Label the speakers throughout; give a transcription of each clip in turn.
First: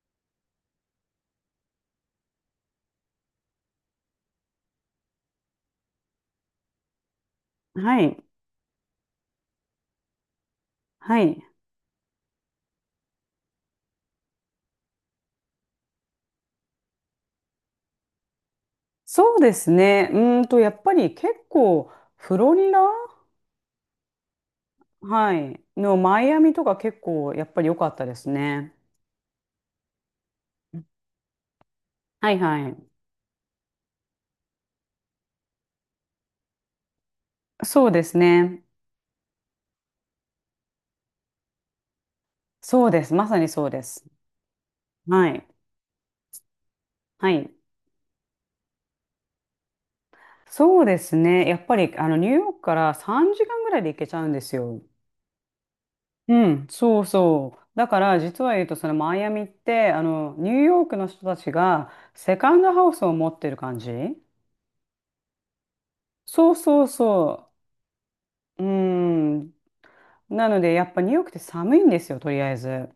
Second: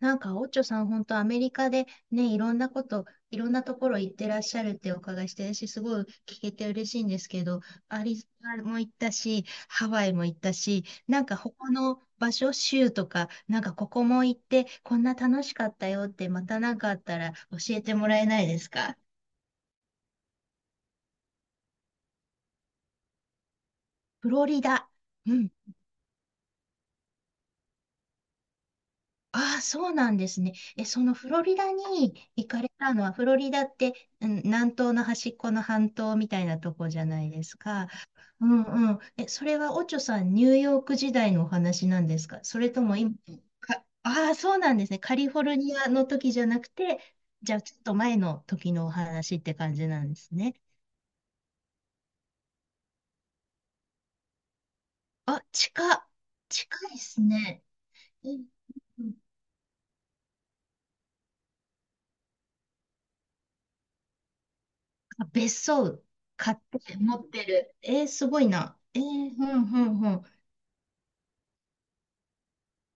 Speaker 1: なんか、オッチョさん、本当アメリカでね、いろんなこと、いろんなところ行ってらっしゃるってお伺いして、私すごい聞けて嬉しいんですけど、
Speaker 2: は
Speaker 1: アリ
Speaker 2: い。
Speaker 1: ゾナも行ったし、ハワイも行ったし、な
Speaker 2: は
Speaker 1: んか
Speaker 2: い。
Speaker 1: 他の場所、州とか、なんかここも行って、こんな楽しかったよって、またなんかあったら教えてもらえないですか？
Speaker 2: そうですね。やっぱり結構、フロリダ、
Speaker 1: フロリダ。
Speaker 2: は
Speaker 1: うん。
Speaker 2: い、のマイアミとか結構、やっぱり良かったですね。
Speaker 1: ああ、そうなんですね。え、そのフロリダに
Speaker 2: はい
Speaker 1: 行か
Speaker 2: は
Speaker 1: れ
Speaker 2: い。
Speaker 1: たのは、フロリダって、うん、南東の端っこの半島みたいなとこじゃないです
Speaker 2: そ
Speaker 1: か。
Speaker 2: うです
Speaker 1: う
Speaker 2: ね。
Speaker 1: んうん。え、それはオチョさん、ニューヨーク時代のお話なんですか、それと
Speaker 2: そう
Speaker 1: も
Speaker 2: で
Speaker 1: 今、
Speaker 2: す。まさにそうです。
Speaker 1: ああ、そうなんですね。カ
Speaker 2: は
Speaker 1: リフォ
Speaker 2: い。
Speaker 1: ルニアの時じゃなくて、
Speaker 2: はい。
Speaker 1: じゃあちょっと前の時のお話って感じなんですね。
Speaker 2: そうですね。やっぱり、ニューヨークから3時間ぐらいで行けちゃうんですよ。
Speaker 1: あ、近っ、
Speaker 2: うん、
Speaker 1: 近いで
Speaker 2: そう
Speaker 1: す
Speaker 2: そ
Speaker 1: ね。
Speaker 2: う。だから
Speaker 1: う
Speaker 2: 実
Speaker 1: ん。
Speaker 2: は言うとそのマイアミってあのニューヨークの人たちがセカンドハウスを持ってる感じ。
Speaker 1: あ、別荘
Speaker 2: そ
Speaker 1: 買
Speaker 2: う
Speaker 1: っ
Speaker 2: そう
Speaker 1: て持って
Speaker 2: そう。
Speaker 1: る。えー、すごい
Speaker 2: うー
Speaker 1: な。ふ
Speaker 2: ん。
Speaker 1: んふんふん。
Speaker 2: なので、やっぱニューヨークって寒いんですよ、とりあえず。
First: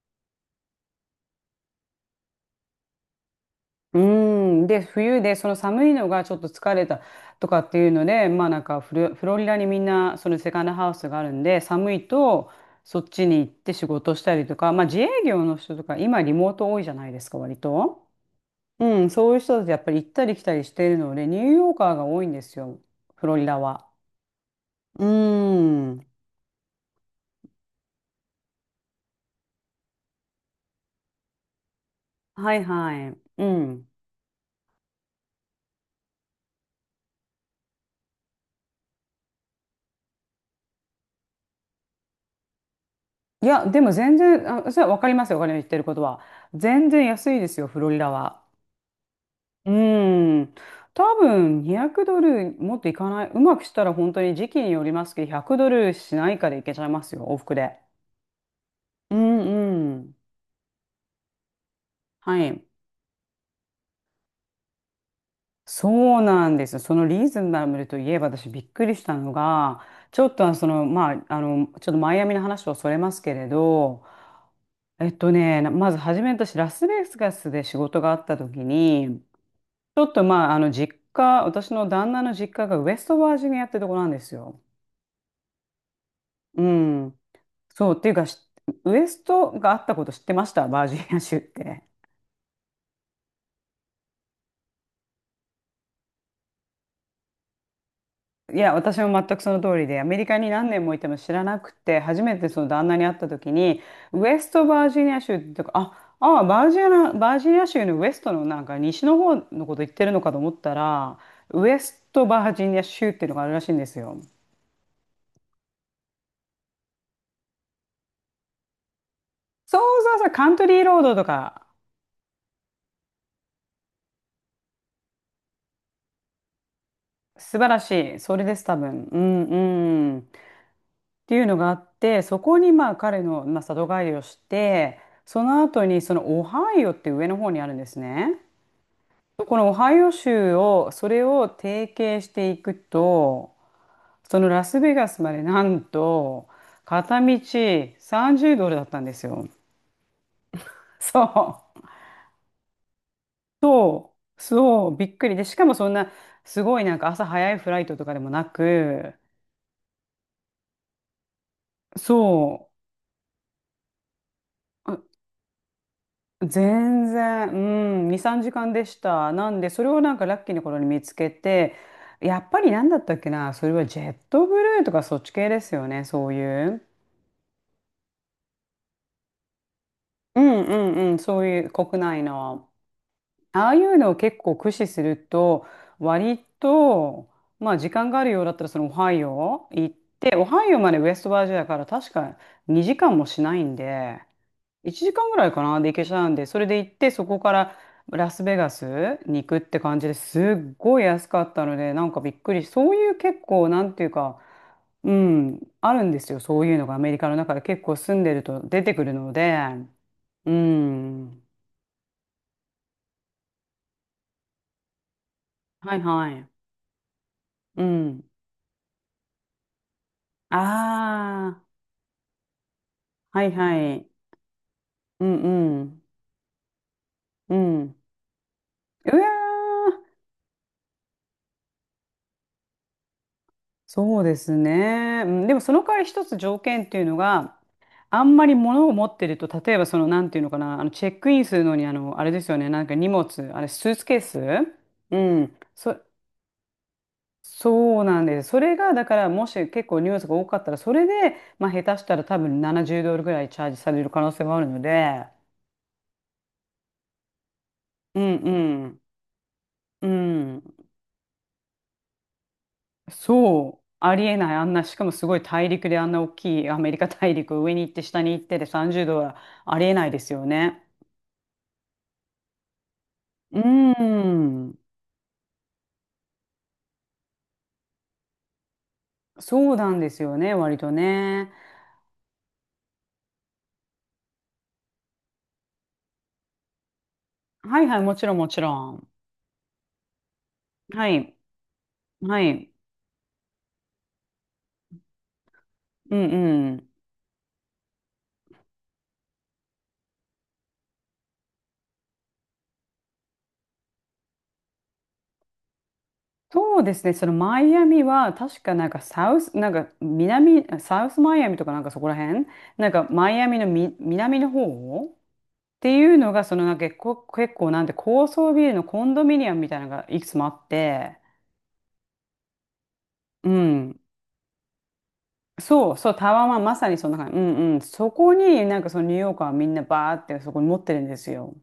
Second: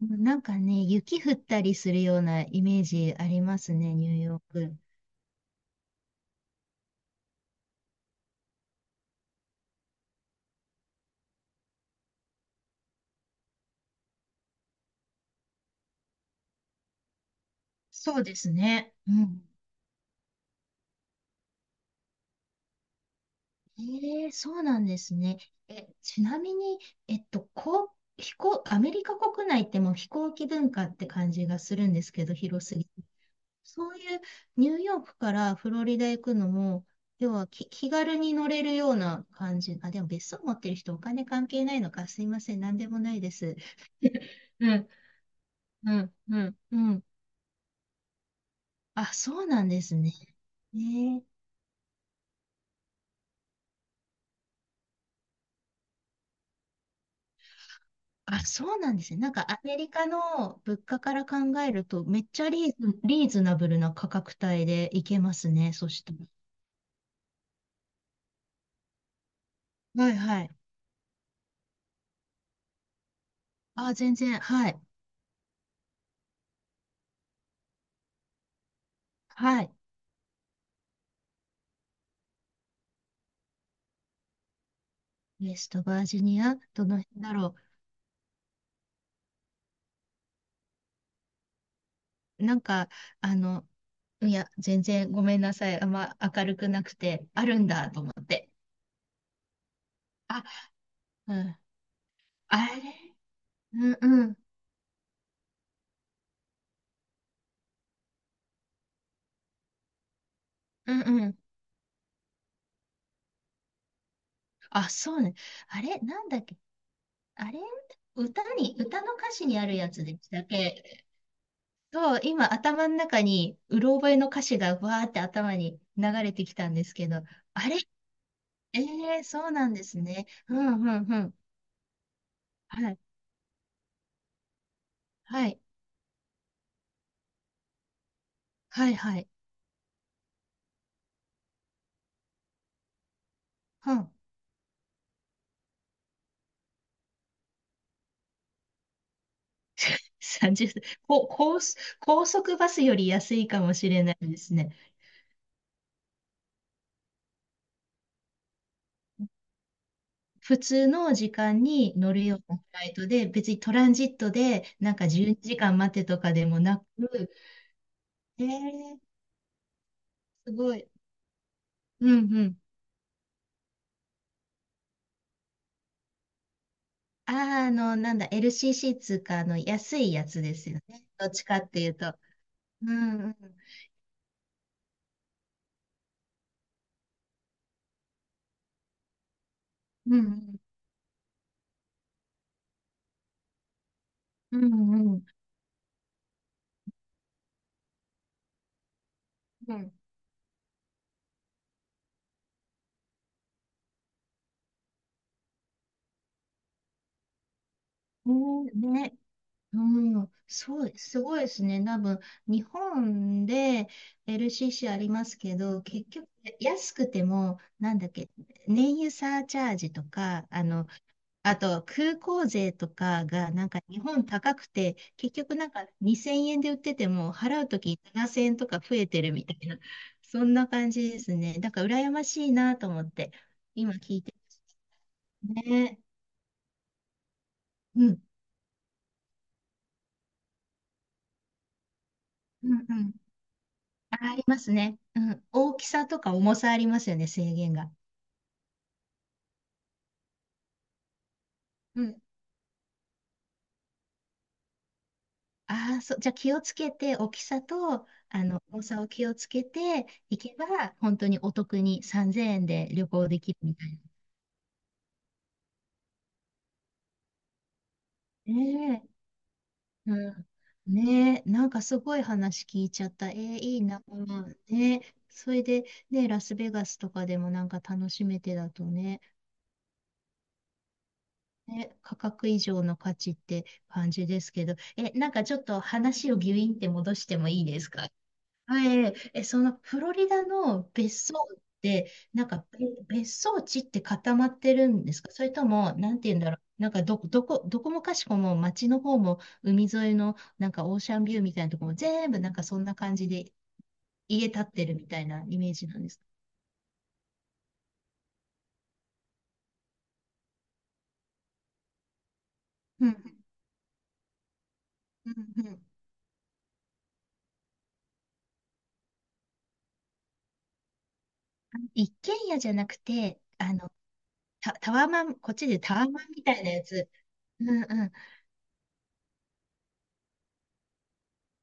Speaker 1: なんかね、雪降ったりするようなイメージありますね、
Speaker 2: う
Speaker 1: ニューヨ
Speaker 2: ー
Speaker 1: ー
Speaker 2: ん。
Speaker 1: ク。
Speaker 2: で、冬で、その寒いのがちょっと疲れたとかっていうので、まあなんかフロリダにみんな、そのセカンドハウスがあるんで、寒いと、そっちに行って仕事したりとか、まあ自営業の人とか、今リモート多いじゃないですか、割と。
Speaker 1: そうです
Speaker 2: う
Speaker 1: ね。
Speaker 2: ん、
Speaker 1: う
Speaker 2: そういう
Speaker 1: ん。
Speaker 2: 人たちやっぱり行ったり来たりしているので、ニューヨーカーが多いんですよ、フロリダは。
Speaker 1: えー、そうなんで
Speaker 2: う
Speaker 1: すね。え、
Speaker 2: ーん。
Speaker 1: ちなみに、こう、飛行、アメリカ国内ってもう飛行機文化って感じがするんですけど、
Speaker 2: はい
Speaker 1: 広すぎて。
Speaker 2: はい。うん。
Speaker 1: そういうニューヨークからフロリダ行くのも、要は気軽に乗れるような感じ。あ、でも別荘持ってる人お金関係ないのか。すいません。なんでもないで
Speaker 2: い
Speaker 1: す。
Speaker 2: や、でも全 然、
Speaker 1: う
Speaker 2: あ、それ
Speaker 1: ん、
Speaker 2: はわかりますよ、お金の言ってる
Speaker 1: う
Speaker 2: こと
Speaker 1: ん、
Speaker 2: は。
Speaker 1: うん、う
Speaker 2: 全
Speaker 1: ん。
Speaker 2: 然安いですよ、フロリダは。
Speaker 1: あ、そうなん
Speaker 2: う
Speaker 1: ですね。
Speaker 2: ん。多
Speaker 1: ねえ。
Speaker 2: 分200ドルもっといかない。うまくしたら本当に時期によりますけど、100ドルしないかでいけちゃいますよ、往復で。
Speaker 1: あ、そうなんです
Speaker 2: う
Speaker 1: ね。なんかアメリ
Speaker 2: んう
Speaker 1: カ
Speaker 2: ん。
Speaker 1: の物価から考えると、めっ
Speaker 2: は
Speaker 1: ちゃ
Speaker 2: い。
Speaker 1: リーズナブルな価格帯で行けますね。そした
Speaker 2: そ
Speaker 1: ら。
Speaker 2: うなんですよ。そのリーズナブルといえば私びっくりしたのが、
Speaker 1: はい
Speaker 2: ちょっ
Speaker 1: はい。
Speaker 2: とまあ、ちょっとマイアミの話をそれますけれ
Speaker 1: あ、
Speaker 2: ど、
Speaker 1: 全然。はい。
Speaker 2: まず初め私ラスベガスで仕事があった時に、
Speaker 1: はい。
Speaker 2: ちょっとまあ、実家、私の旦那の実家がウェストバージニアってとこなんですよ。
Speaker 1: ウェストバージニア、
Speaker 2: う
Speaker 1: どの
Speaker 2: ん。
Speaker 1: 辺だろう。
Speaker 2: そう、っていうか、ウエストがあったこと知ってました、バージニア州って？
Speaker 1: なんか、あの、いや、全然ごめんなさい。あんま明るくなくて、あるんだと思って。
Speaker 2: いや、私も全くその通りで、アメリカ
Speaker 1: あ、
Speaker 2: に何年もいても知
Speaker 1: う
Speaker 2: らな
Speaker 1: ん。
Speaker 2: くて、初めてそ
Speaker 1: あ
Speaker 2: の
Speaker 1: れ、
Speaker 2: 旦那に会った時に、
Speaker 1: うんう
Speaker 2: ウ
Speaker 1: ん。
Speaker 2: エストバージニア州ってとか、あ、ああ、バージニア州のウエストのなんか西の方のこと言ってるのかと思った
Speaker 1: うん
Speaker 2: ら、
Speaker 1: うん。
Speaker 2: ウエストバージニア州っていうのがあるらしいんですよ。
Speaker 1: あ、そうね。あれ、なんだっけ。あれ、歌に、歌の歌詞にある
Speaker 2: そ
Speaker 1: や
Speaker 2: う
Speaker 1: つで
Speaker 2: そうそ
Speaker 1: し
Speaker 2: う、
Speaker 1: たっ
Speaker 2: カントリーロー
Speaker 1: け？
Speaker 2: ドとか。
Speaker 1: と、今頭の中に、うろ覚えの歌詞がわーって頭に流れてきたんですけど、
Speaker 2: 素晴
Speaker 1: あれ、
Speaker 2: らしい。それです、多
Speaker 1: え
Speaker 2: 分。う
Speaker 1: えー、
Speaker 2: ん、
Speaker 1: そうなんです
Speaker 2: うん。っ
Speaker 1: ね。うんうんう
Speaker 2: て
Speaker 1: ん。
Speaker 2: いうのがあって、そこにま
Speaker 1: は
Speaker 2: あ
Speaker 1: い。
Speaker 2: 彼の、まあ、里帰りをして、そ
Speaker 1: はい。
Speaker 2: の後にそのオハイオって上の方にあるんですね。
Speaker 1: はいはい。
Speaker 2: このオハイオ州を、それを提携していくと、
Speaker 1: うん。
Speaker 2: そのラスベガスまでなんと、片道30ドルだったんですよ。
Speaker 1: 30。
Speaker 2: そ
Speaker 1: こ、高速、
Speaker 2: う。
Speaker 1: 高速バスより安いかもしれな
Speaker 2: そ
Speaker 1: いで
Speaker 2: う。
Speaker 1: すね。
Speaker 2: そう。びっくり。で、しかもそんな、すごいなんか朝早いフライトとかでもなく、
Speaker 1: 普通の時間に乗るようなフ
Speaker 2: そ
Speaker 1: ライトで、別にトランジットでなん
Speaker 2: う。
Speaker 1: か12時間待てとかでもな
Speaker 2: 全
Speaker 1: く、
Speaker 2: 然、うん、2、3
Speaker 1: え
Speaker 2: 時間で
Speaker 1: ー、
Speaker 2: した。なんで、それをなんかラッキ
Speaker 1: す
Speaker 2: ーな
Speaker 1: ご
Speaker 2: 頃に
Speaker 1: い。
Speaker 2: 見つけて、
Speaker 1: うんう
Speaker 2: やっ
Speaker 1: ん。
Speaker 2: ぱりなんだったっけな、それはジェットブルーとかそっち系ですよね、そういう。
Speaker 1: あー、なんだ、LCC つーか、の、安いや
Speaker 2: う
Speaker 1: つで
Speaker 2: ん
Speaker 1: す
Speaker 2: う
Speaker 1: よね。
Speaker 2: んうん、
Speaker 1: どっ
Speaker 2: そ
Speaker 1: ち
Speaker 2: う
Speaker 1: か
Speaker 2: い
Speaker 1: っ
Speaker 2: う
Speaker 1: ていう
Speaker 2: 国
Speaker 1: と。
Speaker 2: 内の。
Speaker 1: うんうん。
Speaker 2: ああいうのを結構駆使すると、割と、まあ時間があるようだったらそのオハイオ行っ
Speaker 1: うんう
Speaker 2: て、オ
Speaker 1: ん。
Speaker 2: ハイオまでウェストバージニアから確か2時間もしないんで、
Speaker 1: う
Speaker 2: 1
Speaker 1: んう
Speaker 2: 時
Speaker 1: ん。
Speaker 2: 間ぐらいかなで行けちゃうんで、それで行って、そこからラスベガスに行くって感じですっごい安かったので、なんかびっくりそういう結構、なんていうか、うん、あるんですよ、そういうのがアメリカの中で結構住ん
Speaker 1: う
Speaker 2: でると
Speaker 1: ん。
Speaker 2: 出て
Speaker 1: ね、
Speaker 2: くる
Speaker 1: ね、
Speaker 2: ので、
Speaker 1: うん、
Speaker 2: う
Speaker 1: そう、すごい
Speaker 2: ん、
Speaker 1: ですね。多分、日本で LCC ありますけど、
Speaker 2: はい
Speaker 1: 結局、
Speaker 2: はい、
Speaker 1: 安くても、
Speaker 2: う
Speaker 1: なんだっ
Speaker 2: ん、
Speaker 1: け、燃油サーチャージとか、あ
Speaker 2: あ
Speaker 1: と空港税とか
Speaker 2: あ、は
Speaker 1: が、
Speaker 2: い
Speaker 1: なんか
Speaker 2: は
Speaker 1: 日
Speaker 2: い、
Speaker 1: 本高くて、
Speaker 2: う
Speaker 1: 結
Speaker 2: ん
Speaker 1: 局なん
Speaker 2: う
Speaker 1: か
Speaker 2: ん、
Speaker 1: 2000円で売ってても、
Speaker 2: う
Speaker 1: 払うと
Speaker 2: ん、
Speaker 1: き7000円とか増え
Speaker 2: う
Speaker 1: て
Speaker 2: わ
Speaker 1: るみたいな、
Speaker 2: ー、
Speaker 1: そんな感じですね。だから、羨ましいなと思って、今聞
Speaker 2: そ
Speaker 1: い
Speaker 2: う
Speaker 1: て
Speaker 2: ですね。うんで
Speaker 1: ま
Speaker 2: も
Speaker 1: す
Speaker 2: その代
Speaker 1: ね。
Speaker 2: わり一つ条件っていうのが、
Speaker 1: うん、
Speaker 2: あんまり物を持ってると、例えばなんていうのかな、チェックインするのに、あれですよね、
Speaker 1: う
Speaker 2: なんか荷
Speaker 1: ん、
Speaker 2: 物、あれ、スーツケー
Speaker 1: あ
Speaker 2: ス。
Speaker 1: りますね。
Speaker 2: う
Speaker 1: うん。
Speaker 2: ん。
Speaker 1: 大き
Speaker 2: そ、
Speaker 1: さとか重さありますよね、制限が。
Speaker 2: そうなんです。それが、だから、もし結構荷物が多かったら、それで、まあ、下手
Speaker 1: う
Speaker 2: した
Speaker 1: ん。
Speaker 2: ら多分70ドルぐらいチャージされる可能性もあるので、
Speaker 1: ああ、そう。じゃあ気をつけて、大きさと、
Speaker 2: うん
Speaker 1: 重
Speaker 2: うん。
Speaker 1: さを気をつけ
Speaker 2: う
Speaker 1: ていけば、
Speaker 2: ん。
Speaker 1: 本当にお得に3000円で旅行できるみ
Speaker 2: そう、
Speaker 1: たい
Speaker 2: ありえない、あんな、しかもすごい大陸であんな大きいアメリカ大陸を上に行って下に行っ
Speaker 1: な。
Speaker 2: てで
Speaker 1: ね
Speaker 2: 30
Speaker 1: え。
Speaker 2: 度はありえないで
Speaker 1: う
Speaker 2: すよ
Speaker 1: ん。
Speaker 2: ね。
Speaker 1: ねえ、なんかすごい話聞いちゃった。えー、
Speaker 2: うー
Speaker 1: いいな。
Speaker 2: ん、
Speaker 1: ねえ。それで、ね、ラスベガスとかでもなんか楽しめてだとね、
Speaker 2: そうなんですよね、割とね。
Speaker 1: ね、価格以上の価値って感じですけど、え、なんかちょっと話をギュインって戻してもいいで
Speaker 2: はい
Speaker 1: す
Speaker 2: はい、
Speaker 1: か？
Speaker 2: もちろんもちろ
Speaker 1: は
Speaker 2: ん。
Speaker 1: い、え、そのフロリダの
Speaker 2: は
Speaker 1: 別荘
Speaker 2: い、
Speaker 1: って、
Speaker 2: は
Speaker 1: なんか
Speaker 2: い、
Speaker 1: べ別荘地って固まってるんですか、それとも、な
Speaker 2: う
Speaker 1: んて
Speaker 2: ん
Speaker 1: 言うんだろう。
Speaker 2: うん。
Speaker 1: なんかどこもかしこも街の方も海沿いのなんかオーシャンビューみたいなとこも全部なんかそんな感じで家建ってるみたいなイメージなんですか？
Speaker 2: そうですね、そのマイアミは確かなんかサウス、なんか南、サウスマイアミとかなんかそこら辺、なんか
Speaker 1: う
Speaker 2: マ
Speaker 1: ん
Speaker 2: イアミのみ南の方っ
Speaker 1: うんうんうん。
Speaker 2: ていうのが、そのなんか結構なんて高層ビルのコンドミニアムみたいなのがいくつもあって、
Speaker 1: 一軒家じゃなくて、
Speaker 2: うん。
Speaker 1: タワマン、こっちで
Speaker 2: そ
Speaker 1: タ
Speaker 2: う、
Speaker 1: ワ
Speaker 2: そう、
Speaker 1: マン
Speaker 2: タ
Speaker 1: み
Speaker 2: ワー
Speaker 1: た
Speaker 2: マ
Speaker 1: い
Speaker 2: ン
Speaker 1: な
Speaker 2: ま
Speaker 1: や
Speaker 2: さにそ
Speaker 1: つ。
Speaker 2: んな感じ。う
Speaker 1: う
Speaker 2: んうん。
Speaker 1: んう
Speaker 2: そ
Speaker 1: ん。
Speaker 2: こになんかそのニューヨーカーはみんなバーってそこに持ってるんですよ。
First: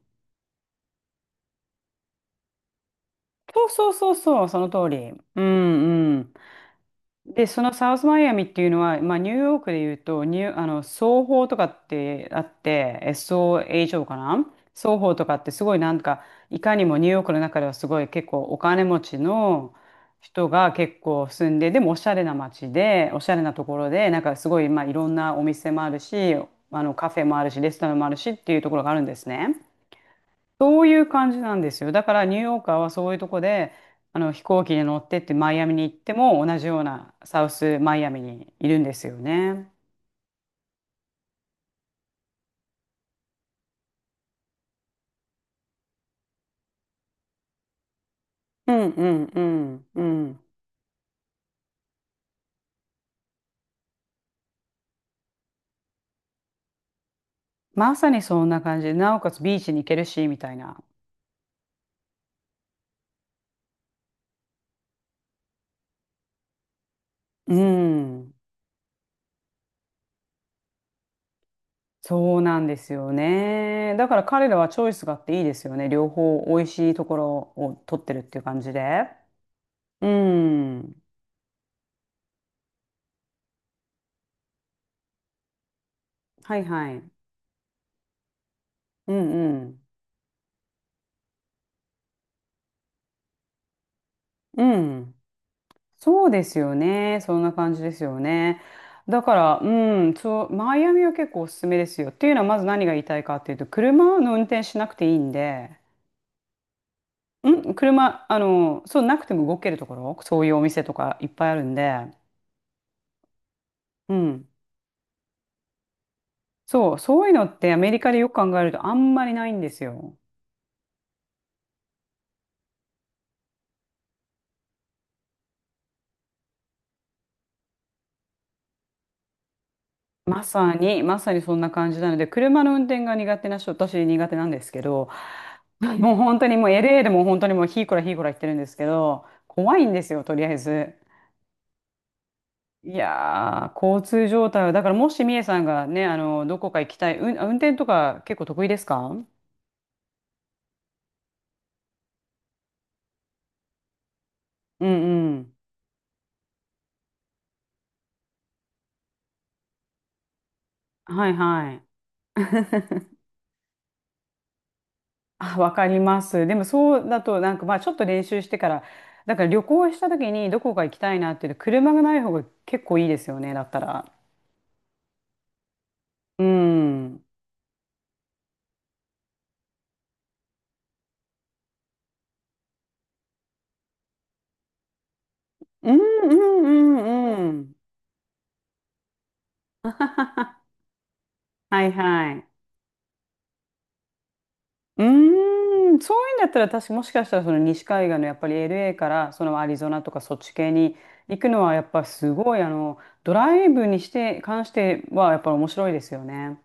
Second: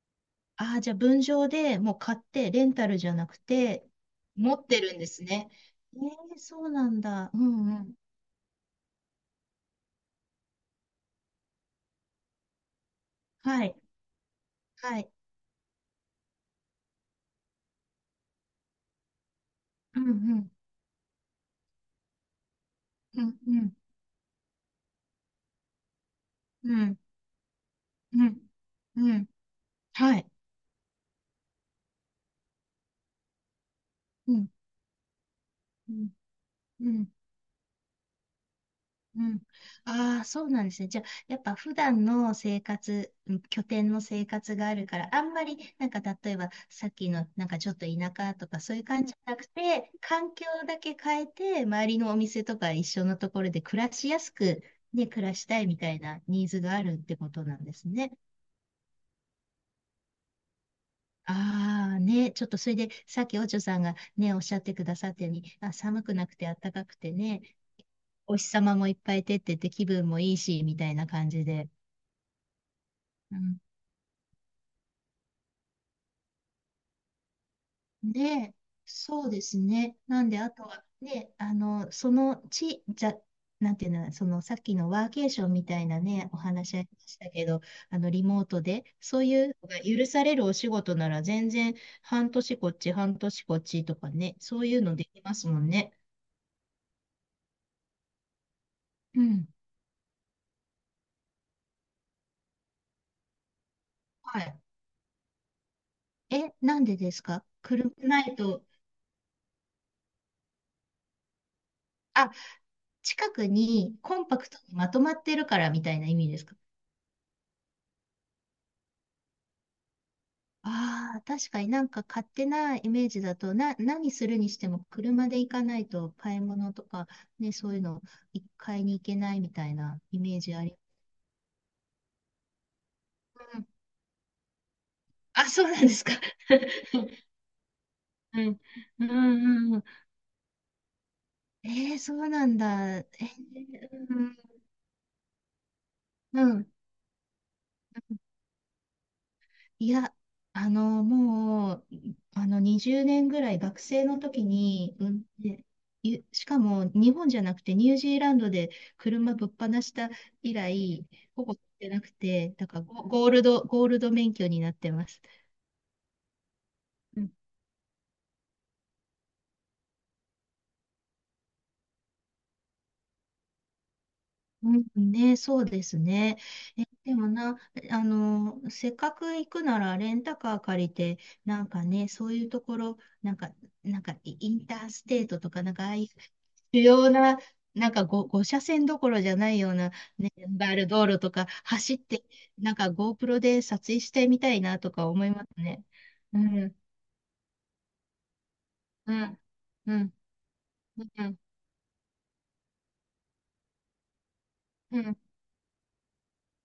Speaker 1: ああ、じゃあ分譲でもう買って、レンタルじゃなく
Speaker 2: そう
Speaker 1: て、
Speaker 2: そうそうそう、
Speaker 1: 持
Speaker 2: そ
Speaker 1: っ
Speaker 2: の
Speaker 1: て
Speaker 2: 通
Speaker 1: るんで
Speaker 2: り。
Speaker 1: す
Speaker 2: う
Speaker 1: ね。え
Speaker 2: んうん。
Speaker 1: え、そうなんだ。う
Speaker 2: で、その
Speaker 1: んう
Speaker 2: サ
Speaker 1: ん。
Speaker 2: ウスマイアミっていうのは、まあ、ニューヨークで言うと、ニュー、あの、双方とかってあって、
Speaker 1: はい。
Speaker 2: SOHO かな。双
Speaker 1: はい。
Speaker 2: 方とかってすごいなんか、いかにもニューヨークの中ではすごい結構お金持ちの
Speaker 1: うんう
Speaker 2: 人
Speaker 1: ん。
Speaker 2: が結構住んで、でもおしゃれな街で、お
Speaker 1: う
Speaker 2: しゃ
Speaker 1: ん
Speaker 2: れな
Speaker 1: う
Speaker 2: と
Speaker 1: ん。
Speaker 2: ころで、なんかすごい、まあ、いろんなお店もあるし、
Speaker 1: うん
Speaker 2: カフェもあるし、レストランもある
Speaker 1: う
Speaker 2: しっ
Speaker 1: ん。
Speaker 2: ていうところがあるん
Speaker 1: う
Speaker 2: です
Speaker 1: ん。
Speaker 2: ね。
Speaker 1: はい。
Speaker 2: そういう感じなんですよ。だからニューヨーカーはそういうとこで、あの
Speaker 1: う
Speaker 2: 飛
Speaker 1: ん。
Speaker 2: 行機に乗ってってマイアミに行
Speaker 1: う
Speaker 2: っ
Speaker 1: ん。
Speaker 2: ても同じよう
Speaker 1: うん
Speaker 2: なサウスマイアミにいるんですよ
Speaker 1: うん。
Speaker 2: ね。
Speaker 1: ああ、そうなんですね。じゃあ、やっぱ普段の生活、うん、拠点の生活があるから、あんまり、なんか例えば、さっきの、なんかちょっと田舎とか
Speaker 2: う
Speaker 1: そういう
Speaker 2: んう
Speaker 1: 感じじ
Speaker 2: ん
Speaker 1: ゃな
Speaker 2: う
Speaker 1: く
Speaker 2: ん
Speaker 1: て、
Speaker 2: う
Speaker 1: 環
Speaker 2: ん。
Speaker 1: 境だけ変えて、周りのお店とか一緒のところで暮らしやすく、ね、暮らしたいみたいなニーズがあるってことなんです
Speaker 2: まさ
Speaker 1: ね。
Speaker 2: にそんな感じで、なおかつビーチに行けるし、みたいな。
Speaker 1: ああ、ね、ちょっとそれで、さっきおちょさんがね、おっしゃってくださったように、あ、寒くなくて暖かくてね、
Speaker 2: うん。
Speaker 1: お日様もいっぱい出てて気分もいいし、みたいな感じで。
Speaker 2: そうなんですよね。だから彼らはチョイスがあっていいですよね。両方美味しいところを取ってるっていう
Speaker 1: で、
Speaker 2: 感じで。
Speaker 1: そうですね。
Speaker 2: う
Speaker 1: なんで、あとは、
Speaker 2: ん。
Speaker 1: ね、あの、その地、じゃ、なんていうの、そのさっきのワーケーションみたいなね、お
Speaker 2: はい
Speaker 1: 話あり
Speaker 2: は
Speaker 1: ま
Speaker 2: い。
Speaker 1: したけど、リモートで、
Speaker 2: う
Speaker 1: そうい
Speaker 2: ん
Speaker 1: う
Speaker 2: う
Speaker 1: のが
Speaker 2: ん。
Speaker 1: 許されるお仕事なら、全然、半年こっち、半年こっちとかね、そ
Speaker 2: う
Speaker 1: ういうので
Speaker 2: ん。
Speaker 1: きますもんね。
Speaker 2: そうですよね。そんな感じですよね。だ
Speaker 1: う
Speaker 2: か
Speaker 1: ん。
Speaker 2: ら、うん、そう、マイアミは結構おすすめですよ。っていうのは、まず何が言いたいかっていうと、車の
Speaker 1: は
Speaker 2: 運
Speaker 1: い。
Speaker 2: 転しなくていいんで、
Speaker 1: え、なんでですか？車
Speaker 2: 車、
Speaker 1: ないと、
Speaker 2: そう、なくても動けるところ、そういうお店とかいっぱいあるんで、
Speaker 1: あ、近くに
Speaker 2: う
Speaker 1: コンパ
Speaker 2: ん。
Speaker 1: クトにまとまってるからみたいな意味ですか？
Speaker 2: そう、そういうのってアメリカでよく考えるとあんまりないんですよ。
Speaker 1: ああ、確かになんか勝手なイメージだと、何するにしても車で行かないと買い物とか、ね、そういうの買いに行けないみたいなイメー
Speaker 2: ま
Speaker 1: ジあ
Speaker 2: さ
Speaker 1: り。
Speaker 2: に、まさにそんな感じなので、車の運転が苦手な
Speaker 1: うん、
Speaker 2: 人、私苦手なんですけど、
Speaker 1: あ、そうなんですか。
Speaker 2: もう本当 にもう LA でも本当にもうひーこらひーこら言っ
Speaker 1: う
Speaker 2: てるん
Speaker 1: ん、
Speaker 2: ですけ
Speaker 1: うん、う
Speaker 2: ど、
Speaker 1: ん。
Speaker 2: 怖
Speaker 1: うん、
Speaker 2: いんですよ、とりあえず。
Speaker 1: えー、そうなん
Speaker 2: い
Speaker 1: だ。え
Speaker 2: やー、交通
Speaker 1: ー、
Speaker 2: 状態は、だからもしみえさんがね、
Speaker 1: うん、う
Speaker 2: どこ
Speaker 1: ん。
Speaker 2: か行きたい、うん、運転とか結構得意ですか？うん
Speaker 1: いや、あの、もう、あの、20年ぐらい学生の時
Speaker 2: う
Speaker 1: に、運
Speaker 2: ん。
Speaker 1: 転ゆしかも日本じゃなくてニュージーランドで車ぶっ放した以来、
Speaker 2: はい
Speaker 1: ほぼ乗っ
Speaker 2: はい。
Speaker 1: てなくて、だからゴ、ゴールド、ゴールド免許になってます。
Speaker 2: あ、わかります。でもそうだ
Speaker 1: うん、
Speaker 2: と、なんかまあちょっと練習してから、だから旅行した時にどこか行きたいなっていうと車がない方が結構いいですよね、だったら。
Speaker 1: うんね、そうですね。
Speaker 2: う
Speaker 1: え、
Speaker 2: ん。う
Speaker 1: で
Speaker 2: ん
Speaker 1: もな、せっかく行くならレンタカー借りて、なんかね、そういうところ、なんか、なんかインターステートとか、なんかあ
Speaker 2: う
Speaker 1: あ
Speaker 2: ん
Speaker 1: い主
Speaker 2: う
Speaker 1: 要な、
Speaker 2: んうん。
Speaker 1: なんか5、車線どころじゃないような、ね、バル道路とか
Speaker 2: はい
Speaker 1: 走って、
Speaker 2: はい。
Speaker 1: なんか GoPro で撮影してみたいなと
Speaker 2: う
Speaker 1: か思いますね。
Speaker 2: ーん、そういうん
Speaker 1: う
Speaker 2: だったら
Speaker 1: ん、
Speaker 2: 確かもしかしたらその西海岸のやっぱり LA か
Speaker 1: う
Speaker 2: ら
Speaker 1: ん、
Speaker 2: そのアリゾ
Speaker 1: う
Speaker 2: ナと
Speaker 1: ん、
Speaker 2: かそっち系に
Speaker 1: う
Speaker 2: 行
Speaker 1: ん、
Speaker 2: くのはやっぱすごいあのドライブにして関し
Speaker 1: う
Speaker 2: て
Speaker 1: ん。
Speaker 2: はやっぱり面白いですよね。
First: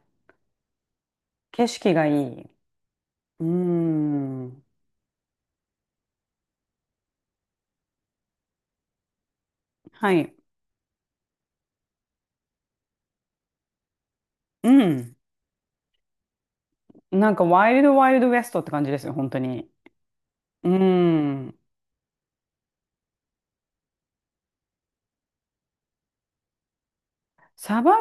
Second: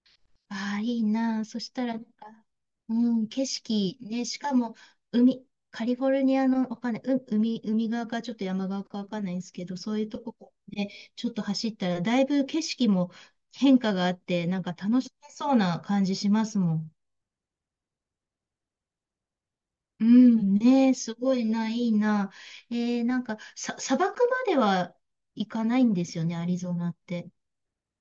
Speaker 1: ああ、いいなあ。そ
Speaker 2: 景
Speaker 1: した
Speaker 2: 色
Speaker 1: らなん
Speaker 2: がいい。
Speaker 1: か、うん、
Speaker 2: うー
Speaker 1: 景色、ね、しか
Speaker 2: ん。
Speaker 1: も、海、カリフォルニアの、わかんない、海側かちょっと山側かわかんないんですけど、そういう
Speaker 2: は
Speaker 1: と
Speaker 2: い。
Speaker 1: こね、ちょっと走ったら、だいぶ景色も変化があって、なん
Speaker 2: う
Speaker 1: か楽し
Speaker 2: ん。
Speaker 1: めそうな感じしますもん。
Speaker 2: なんかワイルドワイルドウエストって感じですよ、本当に。
Speaker 1: うん
Speaker 2: うー
Speaker 1: ね、すごい
Speaker 2: ん。
Speaker 1: な、いいな。えー、なんか、砂漠までは行かないんですよね、アリゾナって。
Speaker 2: 砂漠、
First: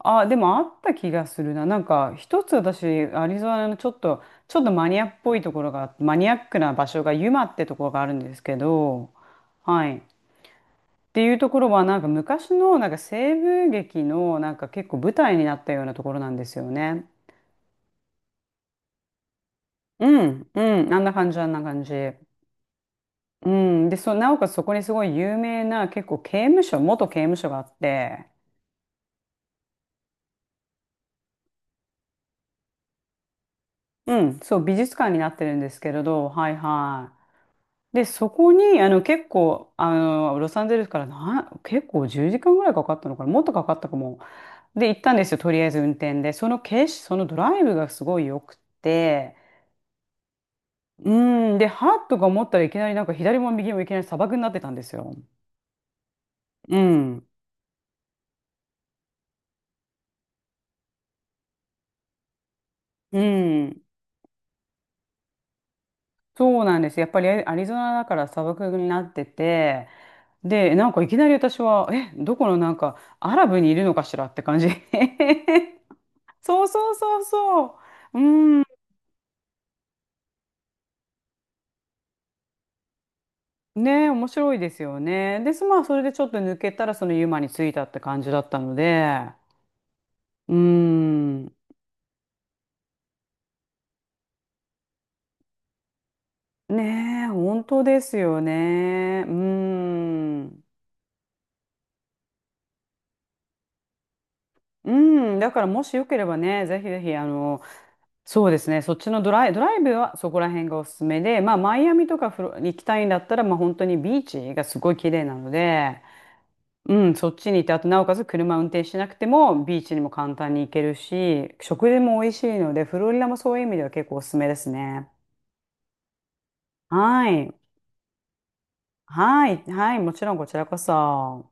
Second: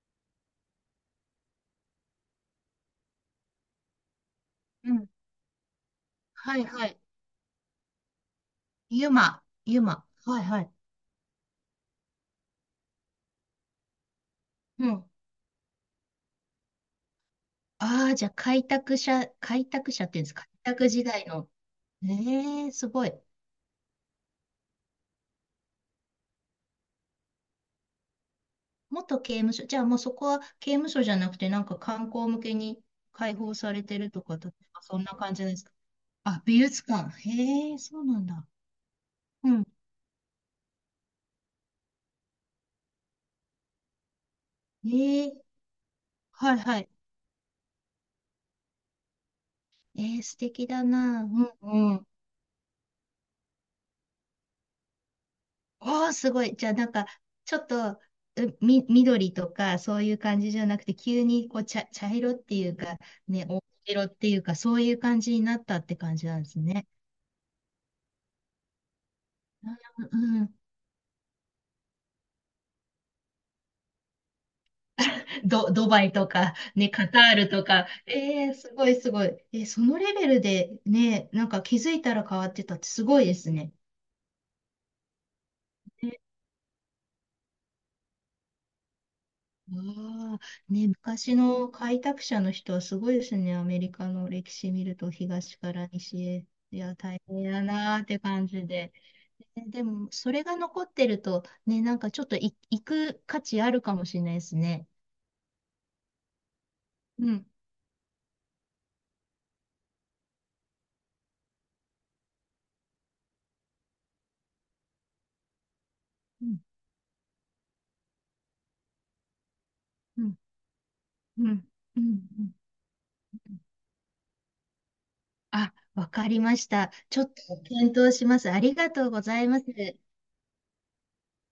Speaker 2: あ、でもあった気がするな。なんか一つ私、アリゾナのちょっとマ
Speaker 1: う
Speaker 2: ニア
Speaker 1: ん。
Speaker 2: っぽいところがあって、マニアッ
Speaker 1: は
Speaker 2: ク
Speaker 1: い
Speaker 2: な場
Speaker 1: はい。
Speaker 2: 所がユマってところがあるんですけ
Speaker 1: ユ
Speaker 2: ど、
Speaker 1: マ、ユ
Speaker 2: はい。っ
Speaker 1: マ。はいはい。
Speaker 2: ていうところはなんか昔のなんか西部劇のなんか
Speaker 1: う
Speaker 2: 結構
Speaker 1: ん。
Speaker 2: 舞台になったようなところなんですよね。
Speaker 1: ああ、じゃあ開拓者、開拓者
Speaker 2: う
Speaker 1: っていうんですか、
Speaker 2: ん、う
Speaker 1: 開拓
Speaker 2: ん、あん
Speaker 1: 時
Speaker 2: な
Speaker 1: 代
Speaker 2: 感じ、あ
Speaker 1: の。
Speaker 2: んな感じ。
Speaker 1: ええすごい。
Speaker 2: うん、で、そう、なおかつそこにすごい有名な結構刑務所、元刑務所があって、
Speaker 1: 元刑務所。じゃあもうそこは刑務所じゃなくて、なんか観光向けに開放されてる
Speaker 2: う
Speaker 1: とか、
Speaker 2: ん、
Speaker 1: 例え
Speaker 2: そう、美
Speaker 1: ば
Speaker 2: 術
Speaker 1: そん
Speaker 2: 館
Speaker 1: な
Speaker 2: にな
Speaker 1: 感
Speaker 2: って
Speaker 1: じ
Speaker 2: る
Speaker 1: で
Speaker 2: ん
Speaker 1: す
Speaker 2: で
Speaker 1: か。
Speaker 2: すけれど、
Speaker 1: あ、
Speaker 2: はい
Speaker 1: 美術館。
Speaker 2: は
Speaker 1: へえ、
Speaker 2: い。
Speaker 1: そ
Speaker 2: で、
Speaker 1: うなん
Speaker 2: そ
Speaker 1: だ。
Speaker 2: こに、結
Speaker 1: うん。
Speaker 2: 構、ロサンゼルスからな、結構10時間ぐらいかかったのかな、もっとかかったかも。で、行ったんで
Speaker 1: え
Speaker 2: すよ、
Speaker 1: え、
Speaker 2: とりあえず運転で。そ
Speaker 1: はい
Speaker 2: の
Speaker 1: は
Speaker 2: 景
Speaker 1: い。
Speaker 2: 色、そのドライブがすごい良くて、
Speaker 1: えー、素敵だ
Speaker 2: う
Speaker 1: な。うん
Speaker 2: ん、で、
Speaker 1: う
Speaker 2: はっ
Speaker 1: ん。
Speaker 2: とか思ったらいきなりなんか左も右もいきなり砂漠になってたんですよ。
Speaker 1: おー、すごい。じゃあ、
Speaker 2: う
Speaker 1: なんか、
Speaker 2: ん、
Speaker 1: ちょっと、緑とか、そういう感じじゃなくて、急に、こう、茶色っていうか、
Speaker 2: う
Speaker 1: ね、黄
Speaker 2: ん。
Speaker 1: 色っていうか、そういう感じになったって感じなんです
Speaker 2: そうなん
Speaker 1: ね。
Speaker 2: です。やっぱりアリゾナだから砂漠になってて、
Speaker 1: うんうん。
Speaker 2: で、なんかいきなり私は、え、どこのなんかアラブにいるのかしらって感じ。
Speaker 1: ド、ドバイとか、
Speaker 2: そう
Speaker 1: ね、
Speaker 2: そう
Speaker 1: カ
Speaker 2: そ
Speaker 1: タ
Speaker 2: う
Speaker 1: ール
Speaker 2: そ
Speaker 1: とか、
Speaker 2: う。
Speaker 1: えー、
Speaker 2: うん
Speaker 1: すごいすごい。えー、そのレベルで、ね、なんか気づいたら変わってたってすごいですね。
Speaker 2: ねえ、面白いですよね。で、まあ、それでちょっと抜けたら、そのユマに着いたって感じだったので、
Speaker 1: あ
Speaker 2: うー
Speaker 1: あ、ね、昔
Speaker 2: ん、
Speaker 1: の開拓者の人はすごいですね。アメリカの歴史見ると東から西へ。いや、大
Speaker 2: ねえ、
Speaker 1: 変や
Speaker 2: 本当
Speaker 1: な
Speaker 2: で
Speaker 1: ーっ
Speaker 2: す
Speaker 1: て
Speaker 2: よ
Speaker 1: 感じで。
Speaker 2: ね。うー
Speaker 1: ねでも、それが
Speaker 2: ん、
Speaker 1: 残ってると、ね、なんかちょっと行く価値あるかもしれないですね。
Speaker 2: うん、だからもしよければね、ぜひぜひ、
Speaker 1: うん、
Speaker 2: そうですね、そっちのドライブはそこら辺がおすすめで、まあ、マイアミとかフロ行きたいんだったら、まあ、本当にビーチがすごい綺麗なので、
Speaker 1: うん、
Speaker 2: うん、そっちに行って、あとなおかつ車運転しなくてもビーチにも
Speaker 1: う
Speaker 2: 簡
Speaker 1: ん、
Speaker 2: 単に行ける
Speaker 1: うん、う
Speaker 2: し、
Speaker 1: ん。
Speaker 2: 食事
Speaker 1: うん
Speaker 2: も美味し
Speaker 1: うん、
Speaker 2: いので、フロリダもそういう意味では結構おすすめですね。
Speaker 1: あ、わかりました。ちょっ
Speaker 2: は
Speaker 1: と
Speaker 2: い。
Speaker 1: 検討します。ありがとうござい
Speaker 2: は
Speaker 1: ま
Speaker 2: い。
Speaker 1: す。
Speaker 2: はい。もちろんこちらこそ。